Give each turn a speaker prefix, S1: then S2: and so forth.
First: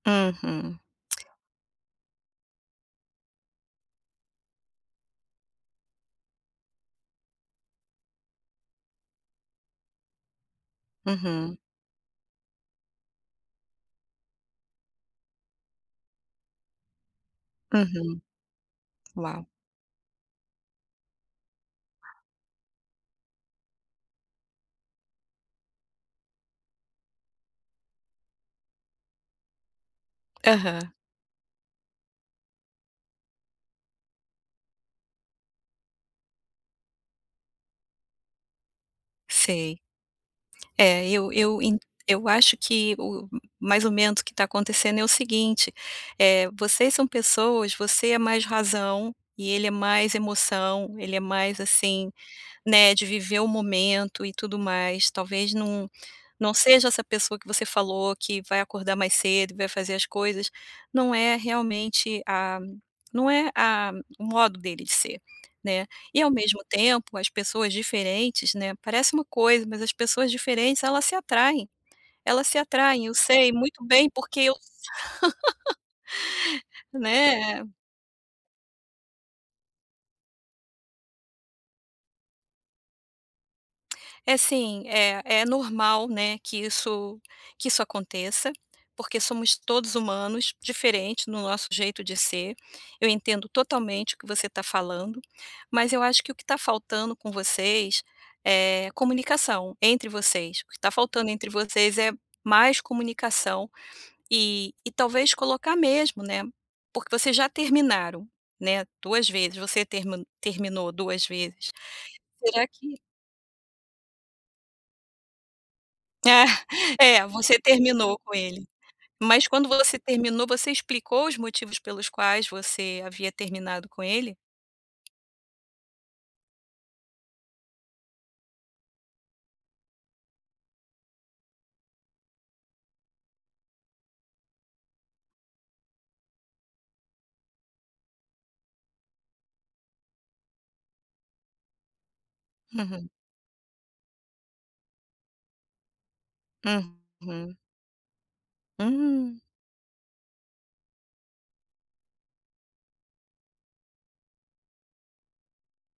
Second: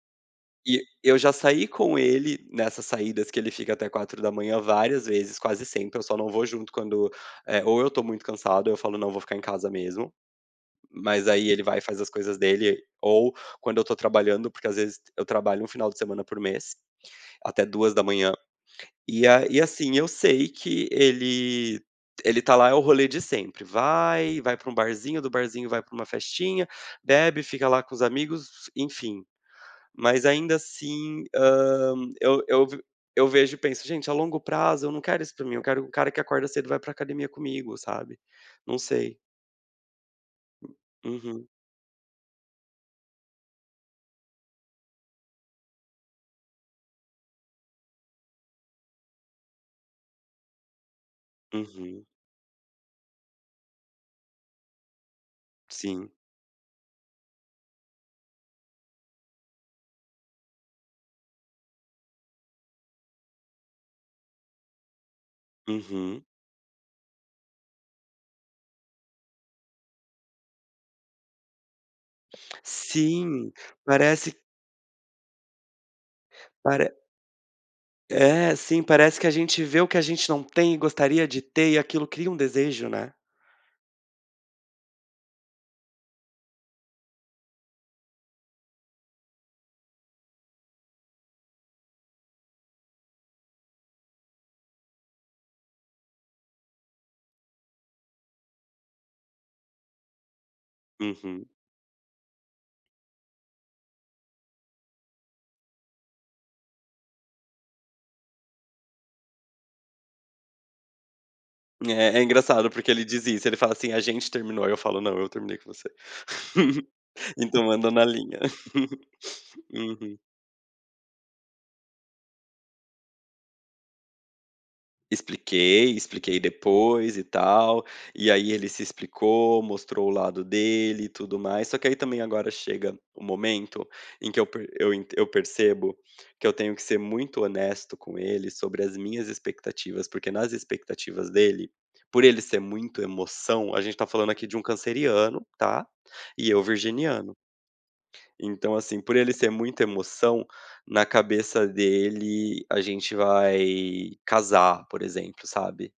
S1: Uhum.
S2: E eu já saí com ele nessas saídas que ele fica até 04:00 várias vezes, quase sempre, eu só não vou junto quando, eh, ou eu estou muito cansado ou eu falo: "Não, vou ficar em casa mesmo". Mas aí
S1: Uhum.
S2: ele vai e faz as coisas dele, ou quando eu estou trabalhando, porque, às vezes, eu trabalho um final de semana por mês, até duas da
S1: Uhum.
S2: manhã. E a
S1: Uau!
S2: e assim eu sei que ele
S1: [unintelligible]
S2: ele está lá, é o rolê de sempre, vai, vai para um barzinho, do barzinho vai para uma festinha, bebe, fica lá com os amigos, enfim. Mas ainda
S1: Aham.
S2: assim, hã, eu eu v eu vejo e penso: "Gente, a longo prazo eu não quero isso para mim, eu quero um cara que acorda cedo e vai para academia comigo", sabe. Não sei.
S1: Sei.
S2: Hum,
S1: É, eu
S2: Uhum.
S1: eu en eu acho que o mais ou menos que está acontecendo é o seguinte, eh, vocês são pessoas, você é mais razão, e ele é mais emoção, ele é mais,
S2: Uhum.
S1: assim, né, de viver o momento e tudo mais. Talvez não
S2: Sim.
S1: não seja essa pessoa que você falou que vai acordar mais cedo e vai fazer as coisas, não é realmente a não é a o modo dele de ser, né. E
S2: Uhum.
S1: ao mesmo tempo, as pessoas diferentes, né, parece uma coisa mas as pessoas diferentes elas se atraem elas se atraem, eu sei
S2: Sim,
S1: muito bem
S2: parece
S1: porque eu
S2: Pare
S1: né.
S2: É, sim, parece que a gente vê o que a gente não tem e gostaria de ter e aquilo cria um desejo, né?
S1: É sim, é é normal, né, que isso que isso aconteça, porque somos todos humanos, diferente no nosso jeito de ser, eu entendo totalmente o que você está falando, mas eu acho que o que está faltando com vocês é comunicação entre vocês, o que está faltando
S2: Uhum.
S1: entre vocês é mais comunicação e e talvez colocar mesmo, né, porque vocês já terminaram, né 2 vezes, você termi terminou 2 vezes.
S2: É, é
S1: Será
S2: engraçado porque
S1: que
S2: ele diz isso. Ele fala assim: "A gente terminou". Eu falo: "Não, eu terminei com você.
S1: É, você
S2: Então anda na
S1: terminou com
S2: linha".
S1: ele. Mas quando você
S2: Uhum.
S1: terminou, você explicou os motivos pelos quais você havia terminado com ele?
S2: Expliquei, expliquei depois e tal, e aí ele se explicou, mostrou o lado dele e tudo mais, só que aí também agora chega o momento em que eu per eu eu percebo que eu tenho que ser muito honesto com ele sobre as minhas expectativas, porque nas expectativas dele, por ele ser muito
S1: Uhum.
S2: emoção, a gente está falando aqui de um canceriano, tá, e eu virginiano.
S1: Uhum.
S2: Então, assim, por ele
S1: Hum.
S2: ser muita emoção, na cabeça dele a gente vai casar, por exemplo, sabe.